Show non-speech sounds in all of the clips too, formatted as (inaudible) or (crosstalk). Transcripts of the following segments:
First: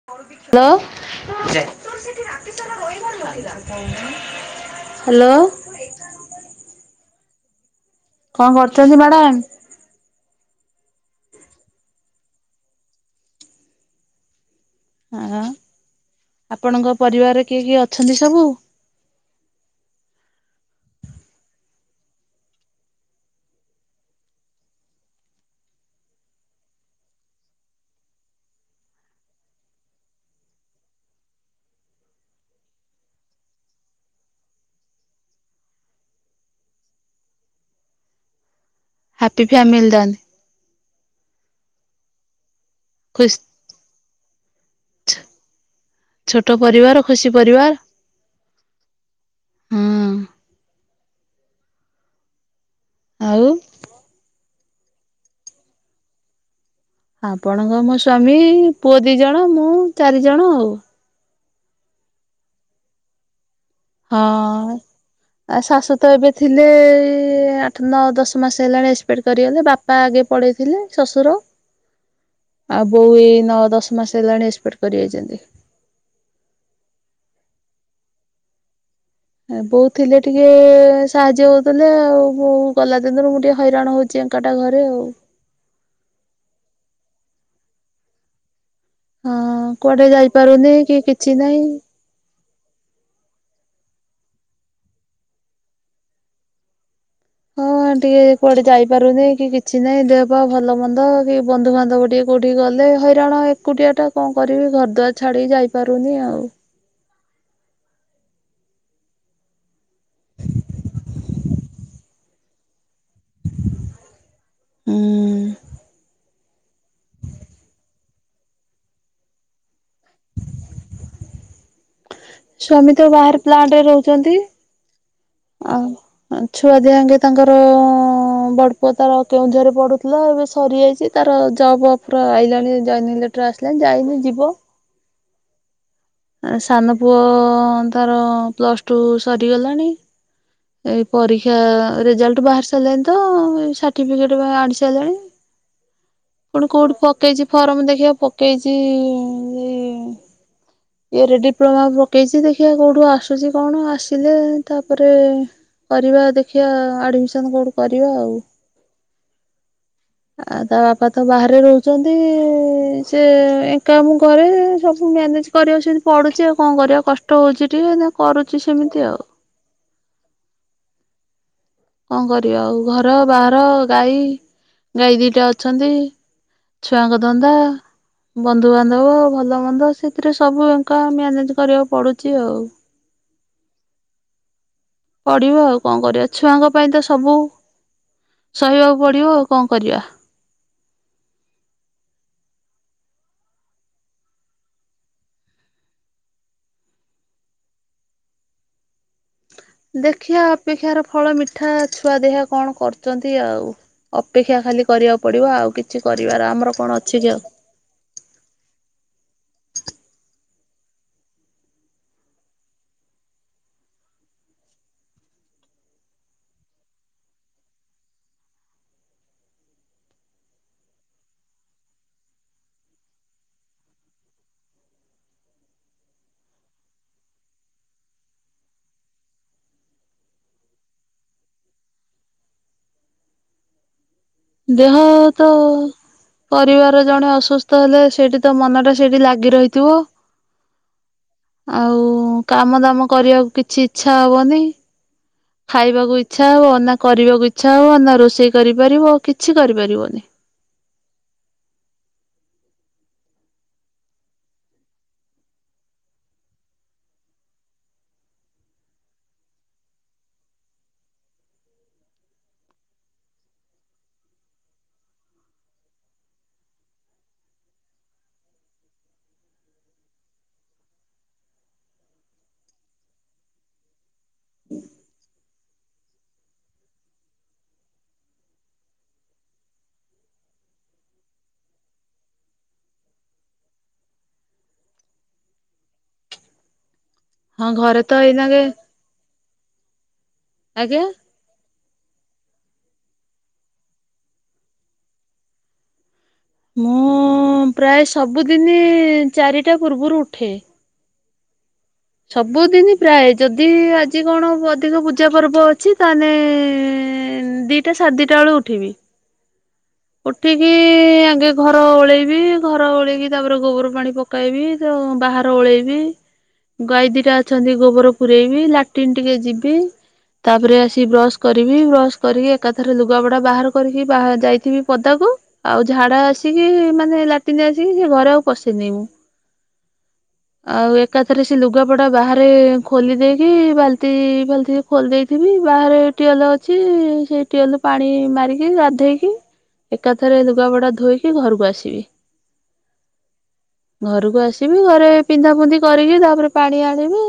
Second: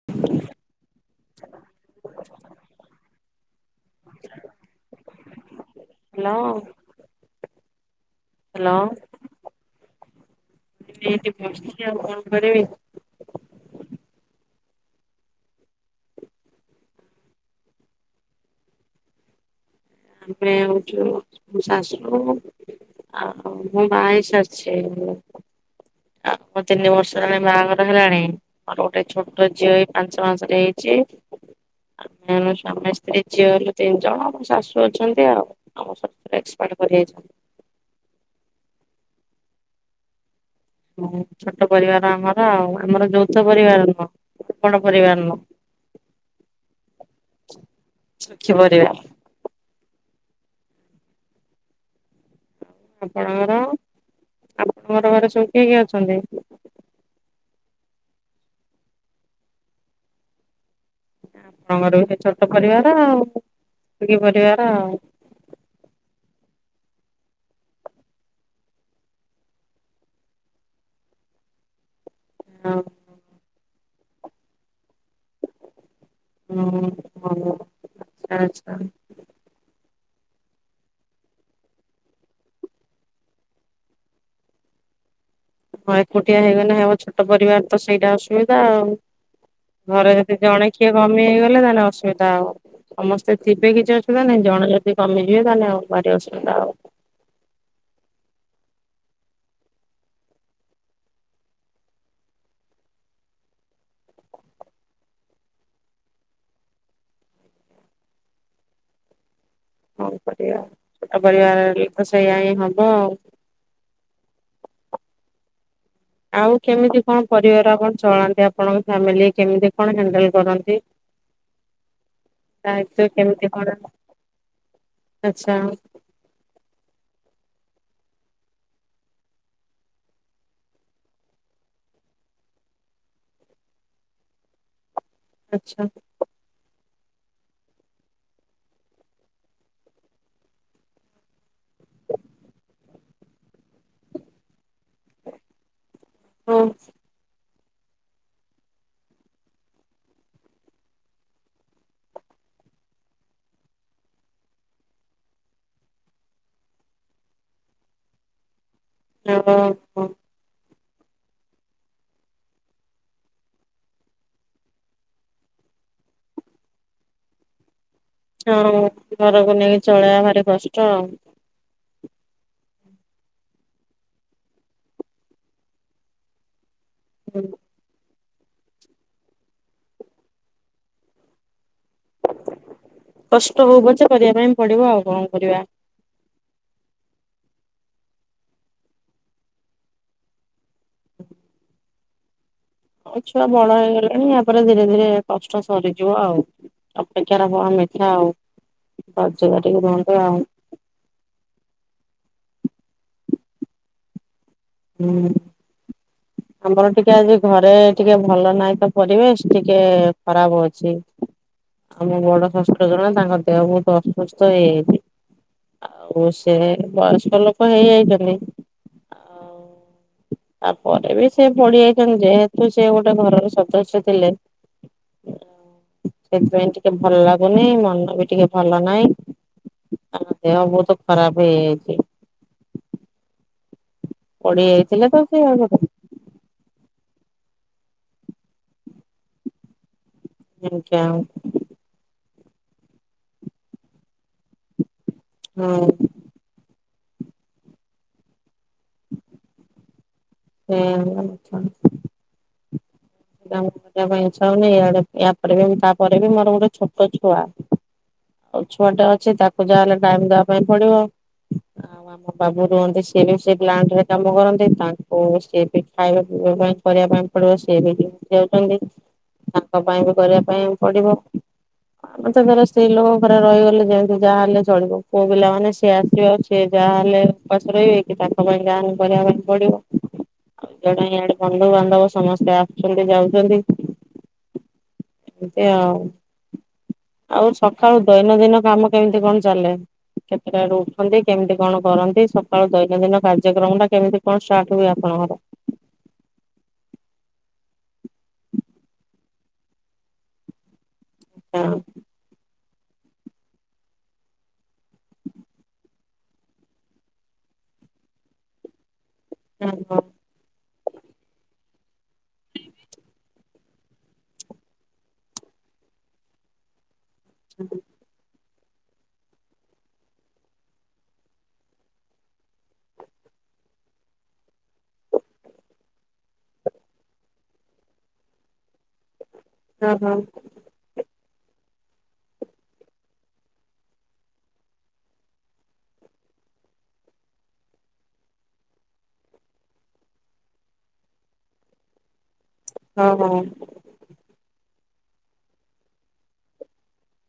Hello (unintelligible) (unintelligible) (unintelligible) hello. Hello. କଣ hello କରୁଛନ୍ତି madam? (inaudible) ଏଠି ବସିଛି ଆଉ କଣ କରିବି। ଅଁ ଆପଣଙ୍କ ପରିବାରରେ କିଏ କିଏ ଅଛନ୍ତି ସବୁ? ତାପରେ ହଉଛୁ ଶାଶୁ ଆ ମୁଁ ବାଇସ ଅଛି। ଆଉ ମୋ ତିନି ବର୍ଷ ହେଲାଣି ବାହାଘର ହେଲାଣି। ମୋର ଗୋଟେ ଛୋଟ ଝିଅ ଏଇ ପାଞ୍ଚ ମାସ ରେ ହେଇଚି। ଆମେ ଆମ ସ୍ୱାମୀ ସ୍ତ୍ରୀ ଝିଅ ହେଲୁ ତିନି ଜଣ, ଆମ ଶାଶୁ ଅଛନ୍ତି ଆଉ। ଆମ ଶଶୁର ଏକ୍ସପାର୍ଡ କରିଯାଇଚନ୍ତି। ହାପି ଫାମିଲି (unintelligible) ହୁଁ, ଛୋଟ ପରିବାର ଆମର। ହଁ, ଆମର ଖୁସି ଯୌଥ ପରିବାର ନୁହଁ, ବଡ଼ ପରିବାର ନୁହଁ। ଛୋଟ ପରିବାର ଖୁସି ପରିବାର। ସୁଖୀ ପରିବାର। ହଁ ଆଉ ଆପଣଙ୍କର? ଆପଣଙ୍କର ଘରେ ସବୁ କିଏ କିଏ ଅଛନ୍ତି? ଆପଣଙ୍କ ମୋ ସ୍ଵାମୀ, ପୁଅ ଦି ଜଣ, ମୁଁ ଚାରି ଜଣ ଆଉ। ଆପଣଙ୍କର ବି ସେଇ ଛୋଟ ପରିବାର ଆଉ। ଏତିକି ହଁ। ପରିବାର ଆଉ। ଆ, ଶାଶୁ ତ ଏବେ ଥିଲେ, ଏଇ ଆଠ ନଅ ଦଶ ମାସ ହେଲାଣି ଏକ୍ସପେକ୍ଟ କରିଗଲେ, ବାପ୍ ବାପା ଆଗେ ପଡେଇଥିଲେ ଶଶୁର। ଆଉ ହଁ ବୋଉ ଏଇ ନଅ ଦଶ ମାସ ହେଲାଣି, ଏକ୍ସପେକ୍ଟ କରି ଯାଇଚନ୍ତି। ହୁଁ, ହ, ଆଛା ଆଛା। ବୋଉ ଥିଲେ ଟିକେ ସାହାଯ୍ୟ ହଉଥିଲେ ଆଉ, ବୋଉ ଗଲା ଦିନରୁ ମୁଁ ଟିକେ ହଇରାଣ ହଉଚି। ଏକାଟା ଘରେ ଆଉ। ହଁ, ଏକୁଟିଆ ହେଇଗଲେ ହେବ, ଛୋଟ ପରିବାର ତ, ସେଇଟା ଅସୁବିଧା ଆଉ। ହଁ କୁଆଡେ ଘରେ ଯଦି ଜଣେ ଯାଇପାରୁନି କିିଏ କି କମି କିଛି ନାହିଁ। ହେଇଗଲେ, ତାହେଲେ ଅସୁବିଧା ହେବ। ସମସ୍ତେ ଥିବେ କିଛି ଅସୁବିଧା ନାହିଁ, ଜଣେ ଯଦି କମିଯିବେ, ତାହେଲେ ଆଉ ଭାରି ଅସୁବିଧା ହବ। ହଁ, ଟିକେ କୁଆଡେ ଯାଇପାରୁନି, କି କିଛି ନାଇଁ, ଦେହ ପା ଭଲ ମନ୍ଦ କି ବନ୍ଧୁବାନ୍ଧବ ଟିକେ କୋଉଠି ଗଲେ, ହଇରାଣ, ଏକୁଟିଆ ଟା କଣ କରିବି? ଘରଦୁଆର ଛାଡିକି ଯାଇପାରୁନି ଆଉ। କଣ କରିବା ଆଉ, ଛୋଟ ପରିବାର ହେଲେ ତ, ସେଇଆ ହିଁ ହବ ଆଉ। ହୁଁ। ଆଉ କେମିତି କଣ ପରିବାର ଆପଣ ଚଳାନ୍ତି? ଆପଣଙ୍କ ଫ୍ୟାମିଲି କେମିତି କଣ ହେ ହାଣ୍ଡେଲ କରନ୍ତି? ସ୍ୱାମୀ ତ ଦାୟିତ୍ୱ ବାହାରେ କେମିତି କଣ ପ୍ଲାଣ୍ଟରେ ରହୁଚନ୍ତି, ଆଚ୍ଛା ଆଉ ଛୁଆ ଦିହାଙ୍କେ ତାଙ୍କର ଅ ହଁ ବଡ଼ପୁଅ ତାର କେଉଁଝରରେ ପଢୁଥିଲା, ଏବେ ସରିଯାଇଚି, ତାର ଜବ୍ ଅଫର ଆଇିଲଣି ଜଏନିଙ୍ଗ ଲେ ଲେଟର ଆସିଲାଣି, ଯାଇନି ଯିବ। ଆଛା। ସାନ ପୁଅ ତାର ପ୍ଲସ୍ ଟୁ ସରିଗଲାଣି। ଏଇ ପରୀକ୍ଷା ରେଜାଲ୍ଟ ବାହାରି ସାରିଲାଣି ତ, ଏଇ ସାର୍ଟିଫିକେଟ ବି ଆଣି ସାରିଲାଣି। ହଉ। କଣ କଉଠି ପ ପକେଇଚି ଫର୍ମ ଦେଖିଆ, ପକେଇଚି ଇ ଇ ଇଏରେ ଡିପ୍ଲୋମା ପକେଇଚି, ଦେଖିବା କୋଉଠୁ ଆସୁଚି କଣ, ଆସିଲେ ତାପରେ କରିବା ଦେଖିବା ଆଡମିସନ କୋଉଠି କରିବା ଆଉ। ଓ ଓ ହୋ। ଆଉ ତା ବାପା ତ ବାହାରେ ରହୁଚନ୍ତି, ସେ ଏକା ମୁଁ କରେ, ସବୁ ମ୍ୟାନେଜ କରିବାକୁ ସେମି ପଡୁଚି ଆଉ କଣ କରିବା, କଷ୍ଟ ହଉଚି ଟିକେ ହଁ, କରୁଛି ସେମିତି ଆଉ ଘରକୁ ନେଇକି ଚଳେଇବା ଭାରି କଷ୍ଟ ଆଉ। କଣ କରିବା ଆଉ, ଘର ବାହାର ଗାଈ ଗାଈ ଦିଟା ଅଛନ୍ତି ଛୁଆଙ୍କ ଧନ୍ଦା। ବନ୍ଧୁବାନ୍ଧବ ଭଲ ମନ୍ଦ ସେଥିରେ ସବୁ ଏକା ମ୍ୟାନେଜ କରିବାକୁ ପଡୁଚି ଆଉ। କଷ୍ଟ ହଉ ପଛେ କରିବା ପାଇଁ ପଡିବ ଆଉ। କଣ କରିବା। ପଡିବ ଆଉ କଣ କରିବା ଛୁଆଙ୍କ ପାଇଁ ତ ସବୁ ସହିବାକୁ ପଡିବ ଆଉ କଣ କରିବା। ଆଉ ଛୁଆ ବଡ ହେଇଗଲେଣି ୟାପରେ ଧୀରେ ଧୀରେ କଷ୍ଟ ସରିଯିବ ଆଉ। ଅପେକ୍ଷା ର ଫଳ ମିଠାଆଉ। (unintelligible) ଦେଖିଆ ଅପେକ୍ଷାର ଫଳ ମିଠାଆ ଛୁଆ ଦେଖିଆ କଣ କରୁଚନ୍ତି ଆଉ ଅପେକ୍ଷା ଖାଲି କରିବାକୁ ହୁଁ। ପଡିବ ଆଉ କିଛି କରିବାର ଆମର କଣ ଟିକେ ଅଛି କି ଆଜି ଆଉ ଘରେ ଟିକେ ଭଲ ନାହିଁ ତ ପରିବେଶ ଟିକେ ଖରାପ ହଉଚି। ଆମ ବଡଶଶୁର ଜଣେ ତାଙ୍କ ଦେହ ବହୁତ ଅସୁସ୍ଥ ହେଇଯାଇଚି। ଆଉ ସେ ବୟସ୍କ ଲୋକ ହେଇଯାଇଛନ୍ତି ତା ପରେରେ ବି ସେ ପଢି ଯାଇଛନ୍ତି ଯେହେତୁ ସେ ଗୋଟେ ଘରର ସଦସ୍ୟ ଥିଲେ ସେଥିପାଇଁ ଟିକେ ଭଲ ଲାଗୁନି ମନ ବି ଟିକେ ଭଲ ନାହିଁ ତାଙ୍କ ଦେହ ବହୁତ ଖରାପ ହେଇଯାଇଚି। ପଡି ଦେହ ଯାଇଥିଲେ ସେ ତ ଆଉ ପରିବାର ଜଣେ ଅସୁସ୍ଥ ହେଲେ ସେଇଠି ତ ମନ ଟା ସେଇଠି ଲାଗି ରହିଥିବ। ନି (unintelligible) ଆଉ କାମ ଦାମ କରିବାକୁ କିଛି ଇଚ୍ଛା ହବନି ଖାଇବାକୁ ଇଚ୍ଛା ହବ ନା କରିବାକୁ ଇଚ୍ଛା ହବ ନା ରୋଷେଇ କରିପାରିବ କିଛି କରିପାରିବନି। ହୁଁ କାମ କରିବା ପାଇଁ ଇଛା ହଉନି ଆଡେ ୟାପରେ ବି ତାପରେ ବି ମୋର ଗୋଟେ ଛୋଟ ଛୁଆ ଆଉ ଛୁଆ ଟା ଅଛି ତାକୁ ଯାହାହେଲେ ଟାଇମ ଦବା ପାଇଁ ପଡିବ। ଆଉ ଆମ ବାବୁ ରୁହନ୍ତି ସିଏ ବି ସେ ପ୍ଲାଣ୍ଟ ରେ କାମ କରନ୍ତି ତାଙ୍କୁ ସିଏ ବି ଖାଇବା ପିଇବା ପାଇଁ କରିବା ପାଇଁ ପଡିବ ସି ବି ଡିଉଟି ଯାଉଛନ୍ତି ତାଙ୍କ ପାଇଁ ବି କରିବା ପାଇଁ ପଡିବ ଆମ ତ ଧର ସ୍ତ୍ରୀ ଲୋକଙ୍କ ପୁରା ରହିଗଲେ ଯେମିତି ଯାହାହଲେ ଚଳିବ ପୁଅ ପିଲାମାନେ ସିଏ ଆସିବେ ଅ ସିଏ ଯାହାହଲେ ଉପସ ରହିବେ କି ତାଙ୍କ ପାଇଁ ଯାହାଲେ କରିବା ପାଇଁ ପଡିବ। ଆଉ ଜଣେଆଡେ ବନ୍ଧୁବାନ୍ଧବ ସମସ୍ତେ ଆ ଆସୁଛନ୍ତି ଯାଉଛନ୍ତି ଏମତି ଆଉ ଆଉ ହଁ ସକାଳୁ ଘରେ ତ ଦୈନନ୍ଦିନ ଏଇନାକେ କାମ କେମିତି କଣ ଚାଲେ କେତେଟାରୁ ଆଜ୍ଞା ଉଠନ୍ତି? କେମିତି କଣ କରନ୍ତି ସକାଳୁ ଦୈନନ୍ଦିନ କାର୍ଯ୍ୟକ୍ରମ ଟା କେମିତି କଣ ଷ୍ଟାର୍ଟ ହୁଏ ଆପଣଙ୍କର? ମୁଁ ପ୍ରାୟ ଏ ସବୁଦିନି ଇ ଚାରିଟା ପୂର୍ବରୁ ଉଠେ ହଁ। ସବୁଦିନ ପ୍ରାୟ ଯଦି ଆଜି କଣ ଅଧିକ ପୂଜା ପର୍ବ ଅଛି ତାହେଲେ ଏ ଦିଟା ସାଢେ ଦିଟା ବେଳୁ ଉଠିବି। ହଁ ହଁ। ଉଠିକି ଇ ଆଗେ ଘର ଓଳେଇବି ଘର ଓଳେଇକି ତାପରେ ଗୋବର ପାଣି ପକ ପକାଇବି ତ ବାହାର ଓଳେଇବି ଗାଈ ଦିଟା ଅଛନ୍ତି ଗୋବର ପୁରେଇବି ଲାଟିନ୍ ଟିକେ ଯିବି ତାପରେ ଆସି ବ୍ରଶ କରିବି ବ୍ରଶ କରିକି ଏକାଥରେ ଲୁଗାପଟା ବାହାର କରିକି ଯାଇଥିବି ପଦାକୁ ଆଉ ଝାଡା ଆସିକି ମାନେ ଲାଟିନି ଆସିକି ସେ ଘରେ ଆଉ ପସେଇନାଇଁ ମୁଁ ହଁ ହଁ। ଆଉ ଏକାଥରେ ସେ ସେ ଲୁଗାପଟା ବାହାରେ ଖୋଲି ଦେଇକି ବାଲ୍ଟି ବାଲ୍ଟି ଖୋଲି ଦେଇଥିବି ବାହାରେ ଟିଅଲ୍ ଅଛି ସେଇ ଟିଏଲରୁ ପାଣି ମାରିକି ଗାଧୋଇକି ଏକାଥରେ ଲୁଗାପଡା ଧୋଇକି ଘରକୁ ଆସିବି। ହଁ ହଁ। ଘରକୁ ଆସିବି ଘରେ ପିନ୍ଧା ପୁନ୍ଧି କରିକି ତାପରେ ପାଣି ଆଣିବି,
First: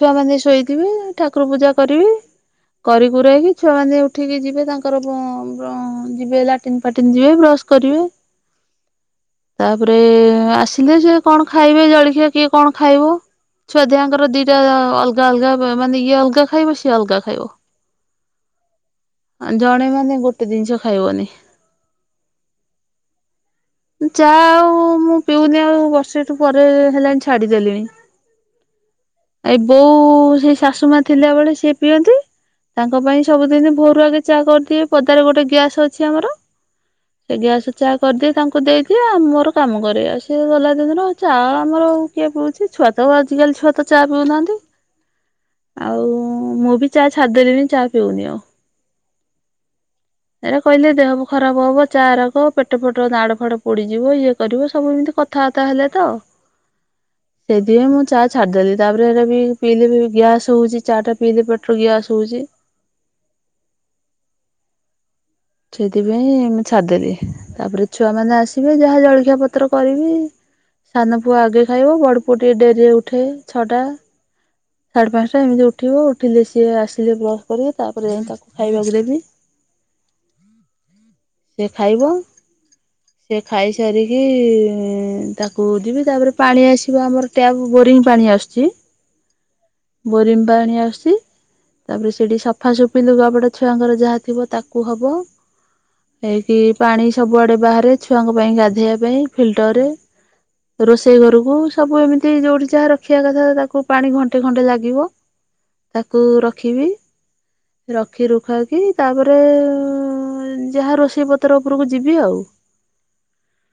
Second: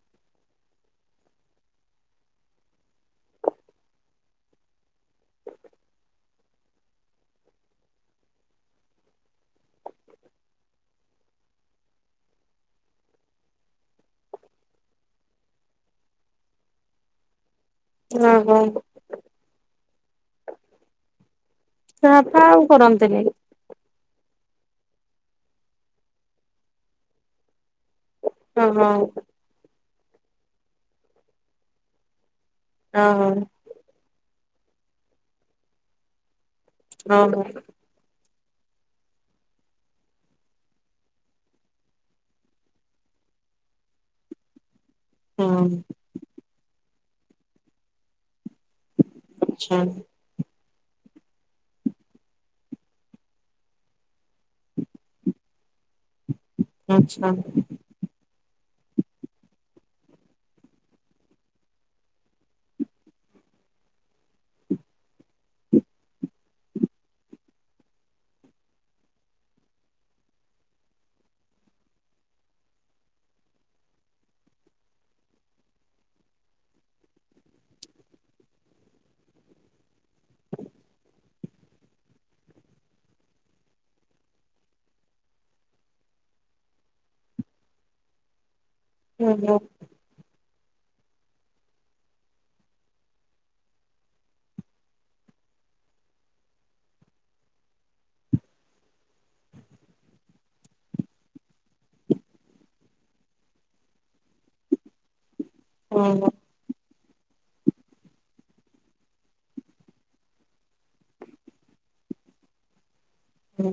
ଛୁଆମାନେ ଶୋଇଥିବେ ଠାକୁର ପୂଜା କରିବି। କରିକୁରେଇକି ଛୁଆମାନେ ଉଠିକି ଯିବେ ତାଙ୍କର (unintelligible) ଯିବେ ଲାଟିନ୍ ଫାଟିନ୍ ଯିବେ ବ୍ରଶ କରିବେ। ତାପରେ ରେ ଆସିଲେ ଯେ କଣ ଖାଇବେ ଜଳଖିଆ କିଏ କଣ ଖାଇବ? ଛୁଆ ଦିହାଙ୍କର ଦିଟା ଅ ଅଲଗା ଅଲଗା ମାନେ ଇଏ ଅଲଗା ଖାଇବ ସିଏ ଅଲଗା ଖାଇବ। ହୁଁ ହୁଁ। ଜଣେ ମାନେ ଗୋଟେ ଜିନିଷ ଖାଇବନି। ଚା ଫା ଆଉ କରନ୍ତିନି। ଚା ଆଉ ମୁଁ ପିଉନି ଆଉ ବର୍ଷେଠୁ ପରେ ହେଲାଣି ଛାଡିଦେଲିଣି। ହଁ, ହଁ। ଏ ବୋଉ ସେ ଶାଶୁ ମା ଥିଲା ବଳେ ସେ ପିଅନ୍ତି ତାଙ୍କ ହଁ ପାଇଁ ହଁ ସବୁଦିନ ଭୋରୁ ଆଗେ ଚା କରିଦିଏ ପଦାରେ ଗୋଟେ ଗ୍ୟାସ୍ ଅଛି ଆମର, ସେ ହଁ ଗ୍ୟାସ୍ ଚା କରିଦିଏ ତାଙ୍କୁ ଦେଇଦିଏ ମୋର କାମ କରେ ସିଏ ଗଲା ଦିନରୁ ଚା ଆମର କିଏ ପିଉଛି ଛୁଆ ତ ଆଜିକାଲି ଛୁଆ ତ ଚା ହଁ ପିଉନାହାନ୍ତି- ଆଉ ମୁଁ ବି ଚା ଛାଡି ଦେଲିଣି ଚା ପିଉନି ଆଉ। (inaudible) ଏରା କହିଲେ ଦେହ ଖରାପ ହବ ଚା ରକ ପେଟ ଫେଟ ନାଡ ଫାଡ ପୋଡିଯିବ ଇଏ କରିବ ସବୁ ଏମିତି କଥ ଥା ବାର୍ତ୍ତି ହେଲେ ତ। ଆଚ୍ଛା। ଦିଏ, ମୁଁ ଚା ଛାଡିଦେଲି ତାପରେ ହେରା ପିଇଲେ ଗ୍ୟାସ ହଉଛି ଚା ଟା ପିଇଲେ ପେଟରେ ଗ୍ୟାସ୍ ହଉଛି। ସେଥିପାଇଁ ମୁଁ ଛାଡ଼ିଦେଲି, ତାପରେ ଛୁଆ ମାନେ ଆସିବେ ଯାହା ଜଳଖିଆ ପତ୍ର କରିବି। ସାନ ପୁଅ ଆଗେ ଖାଇବ ବଡ଼ପୁଅ ଟିକେ ଡେରିରେ ଉଠେ ଛଅଟା ସାଢ଼େ ପାଞ୍ଚଟା ଏମିତି ଉଠିବ ଉଠିଲେ ସିଏ ଆସିଲେ ବ୍ରସ୍ କରି ତାପରେ ଯାଇ ତାକୁ ଖାଇବାକୁ ଦେବି। ସେ ଖାଇବ। ସେ ଖାଇସାରିକି ଇ ତାକୁ ଯିବି ତାପରେ ପାଣି ଆସିବ ଆମର ଟ୍ୟାବ୍ ବୋରିଙ୍ଗ ପାଣି ଆସୁଛି। (inaudible) ହୁଁ ହୁଁ। ବୋରିଙ୍ଗ୍ ପାଣି ଆସୁଛି। ତାପରେ ସେଠି ସଫାସଫି ଲୁଗାପଟା ଛୁଆଙ୍କର ଯାହା ଥିବ ତାକୁ ହବ। ହେଇକି ପାଣି ସବୁଆଡେ ବାହାରେ ଛୁଆଙ୍କ ପାଇଁ ଗାଧୋଇବା ପାଇଁ ଫିଲ୍ଟରରେ ରୋଷେଇ ଘରକୁ ସବୁ, ଏମିତି ଯୋଉଠି ଯାହା ରଖିବା କଥା ତାକୁ ପାଣି ଘଣ୍ଟେ ଖଣ୍ଟେ ଲାଗିବ। ତାକୁ ରଖିବି, ରଖି ରୁଖାକି ତାପରେ ଯାହା ରୋଷେଇ ପତ୍ର ଉପରକୁ ଯିବି ଆଉ। ହୁଁ।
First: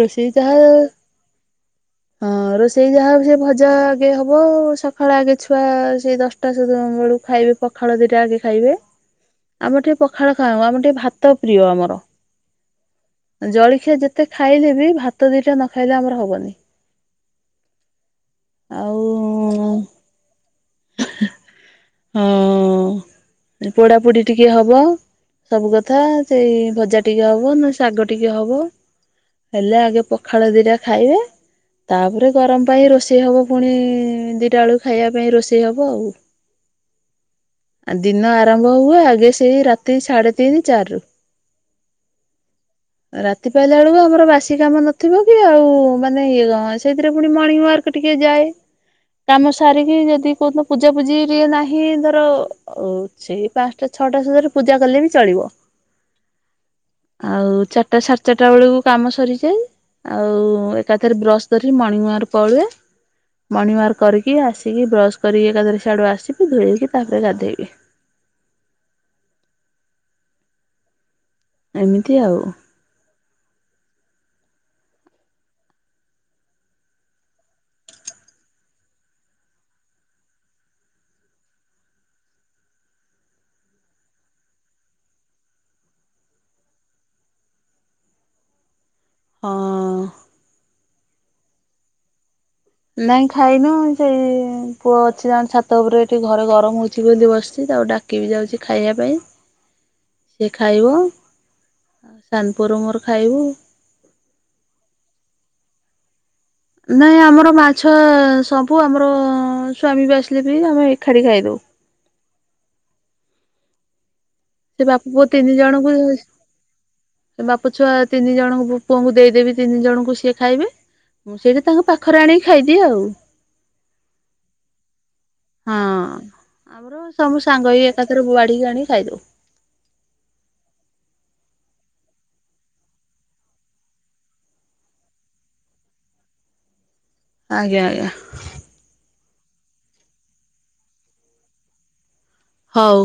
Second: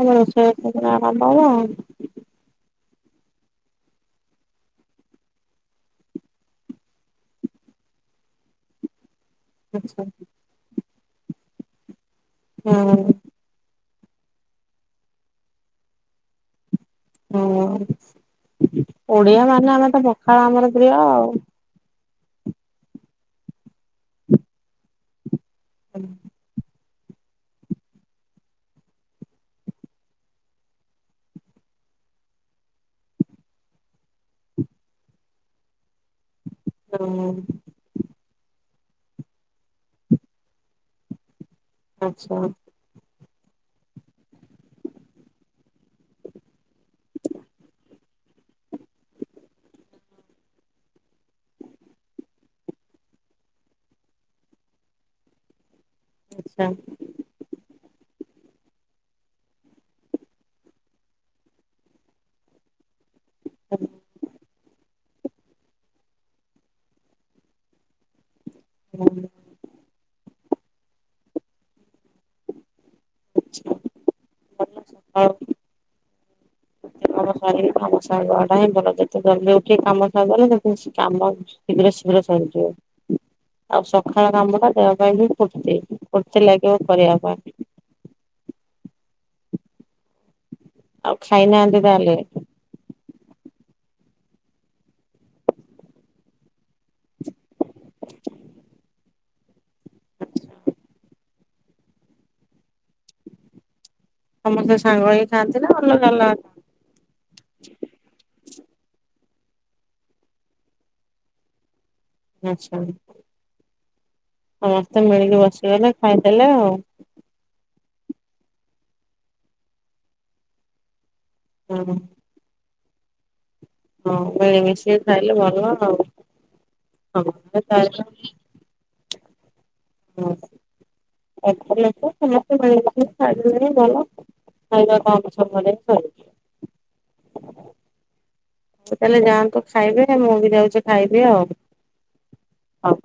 ହ ରୋଷେଇ ଆରମ୍ଭ ହବ ଆଉ। (unintelligible) ହଁ ରୋଷେଇ ଯାହା ଦର୍ ସେ ଭଜା ଆଗେ ହବ ସକାଳ ଆଗେ ଛୁଆ ସେଇ ଦଶ ଟା ସଧୁ ବେଳକୁ ଖାଇବେ ପଖାଳ ଦିଟା ଆଗେ ଖାଇବେ। ଆମର ଟିକେ ଆଚ୍ଛା ପଖାଳ ଖାଉ ଆମର ଟିକେ ଭାତ ପ୍ରିୟ ଆମର। ହଁ। ଜଳଖିଆ ଯେତେ ଖାଇଲେ ବି ଭାତ ଦିଟା ନ ଖାଇଲେ ଆମର ହବନି। ହଁ, ଆଉ ଓଡିଆ ମାନେ ଆମେ ତ ପଖାଳ ଆମର ପ୍ରିୟ ଆଉ। ହଁ ପୋଡା ପୋଡି ଟିକିଏହବ ସବୁ କଥା ସେଇ ଭଜା ଟିକିଏ ହବ ନା ଶାଗ ଟିକିଏ ହବ ହେଲେ ଆଗେ ପଖାଳ ଦିଟା ଖାଇବେ ତାପରେ ଗରମ ପାଇଁ ରୋଷେଇ ହବ ପୁଣି ଦିଟା ବେଳକୁ ଖାଇବା ପାଇଁ ରୋଷେ ଷେଇ ହବ ଆଉ (unintelligible) ଆ ଦିନ ଆରମ୍ଭ ହୁଏ ଆଗେ ସେଇ ରାତି ସାଢେ ତିନି ଚାରି ରୁ। ଆଚ୍ଛା। ରାତି ପାହିଲା ବେଳକୁ ଆମର ବାସି କାମ ନଥିବକି ଆଉ ମାନେ ଇଏ କଣ ସେଇଥିରେ ପୁଣି ମର୍ଣ୍ଣିଙ୍ଗ ୱାର୍କ ଟିକିଏ ଯାଏ କାମ ସାରିକି ଯଦି କୋଉଦିନ ପୂଜାପୂଜି ଟିଏ ନାହିଁ ଧର ଓ ସେଇ ପାଞ୍ଚଟା ଛଅଟା ସୁଦ୍ଧାରୁ ପୂଜା କଲେବି ଚଳିବ। ଆଚ୍ଛା। ଆଉ ଚାରିଟା ସାଢେ ଚାରିଟା ବେଳକୁ କାମ ସରିଯାଏ। ଆଉ ଏକାଥରେ ବ୍ରଶ ଧରିକି ମର୍ଣ୍ଣିଙ୍ଗ ୱାର୍କ ପଳୁଏ। ମର୍ଣ୍ଣିଙ୍ଗ ୱାର୍କ କରିକି ଆସିକି ବ୍ରଶ କରିକି ଏକାଥରେ ସିଆଡୁ ଆସିକି ଧୋଇକି ତାପରେ ଗାଧେଇବି। (unintelligible) ଏମିତି ଆଉ (unintelligible) (unintelligible) କାମ ସାରିକି କାମ ସାରିବାଟାହିଁ ଭଲ ଯେତେ ଜଲଦି ଉଠିକି କାମ ସାରିଦେଲ (unintelligible) କାମ ଶୀଘ୍ର ଶୀଘ୍ର ସରିଯିବ। ଆଉ ସକାଳ କାମଟା ଦେହ ପାଇଁବି ଫୁର୍ତ୍ତି ଫୁର୍ତ୍ତି ଲାଗିବ କରିବା ପାଇଁ ହଁ। ଆଉ ଖାଇନାହାଁନ୍ତି ତାହେଲେ। ନାଇଁ ଖାଇନୁ ସେଇ ପୁଅ ଅଛି ଜଣେ ଛାତ ଉପରେ ଏଠି ଘରେ ଗରମ ହଉ ଛି ବୋଲି ବସିଛି ତାକୁ ଡାକିବି ଯାଉଚି ଖାଇବା ପାଇଁ ସିଏ ଖାଇବ ସାନପୁଅର ମୋର ଖାଇବୁ। ସମସ୍ତେ ସାଙ୍ଗ ହେଇ ଖାଆନ୍ତିନା ଅଲଗା ଅଲଗା ନାଇଁ ଆମର ମାଛ ସବୁ ଆମର ସ୍ୱାମୀବି ଆସିଲେବି ଆମେ ଏକାଠି ଖାଇଦଉ। ଆଚ୍ଛା। ସେ ସମସ୍ତେ ବାପା ପୁଅ ମିଳିକି ତିନି ବସିଗଲେ ଜଣଙ୍କୁ ଖାଇଦେଲେ ଆଉ। ସେ ବାପ ଛୁଆ ତିନି ଜଣଙ୍କୁ ପୁଅଙ୍କୁ ଦେଇଦେବି ତିନି ଜଣଙ୍କୁ ସିଏ ଖାଇବେ ମୁଁ ସେଇଟା ହଁ ତାଙ୍କ ପାଖରେ ଆଣିକି ଖାଇଦିଏ ଆଉ ହଁ (unintelligible) ସେ ଖାଇଲେ ଭଲ ଆଉ। ହଁ ଆମର ସବୁ ସାଙ୍ଗ ହେଇ ଏକାଥରେ ବାଢିକି ଆଣିକି ଖାଇଦଉ। ହଁ ଏଖାଟି ଅଛ ସମସ୍ତେ ମିଳି ମିଶି ଖାଇଦେଲେବି ଭଲ। ଖାଇବା କମ ସମୟରେ ଖାଇବୁ। ଆଜ୍ଞା ଆଜ୍ଞା ତାହେଲେ ଯାଆନ୍ତୁ ଖାଇବେ ମୁଁବି ଯାଉଚି ଖାଇବି ଆଉ ହଉ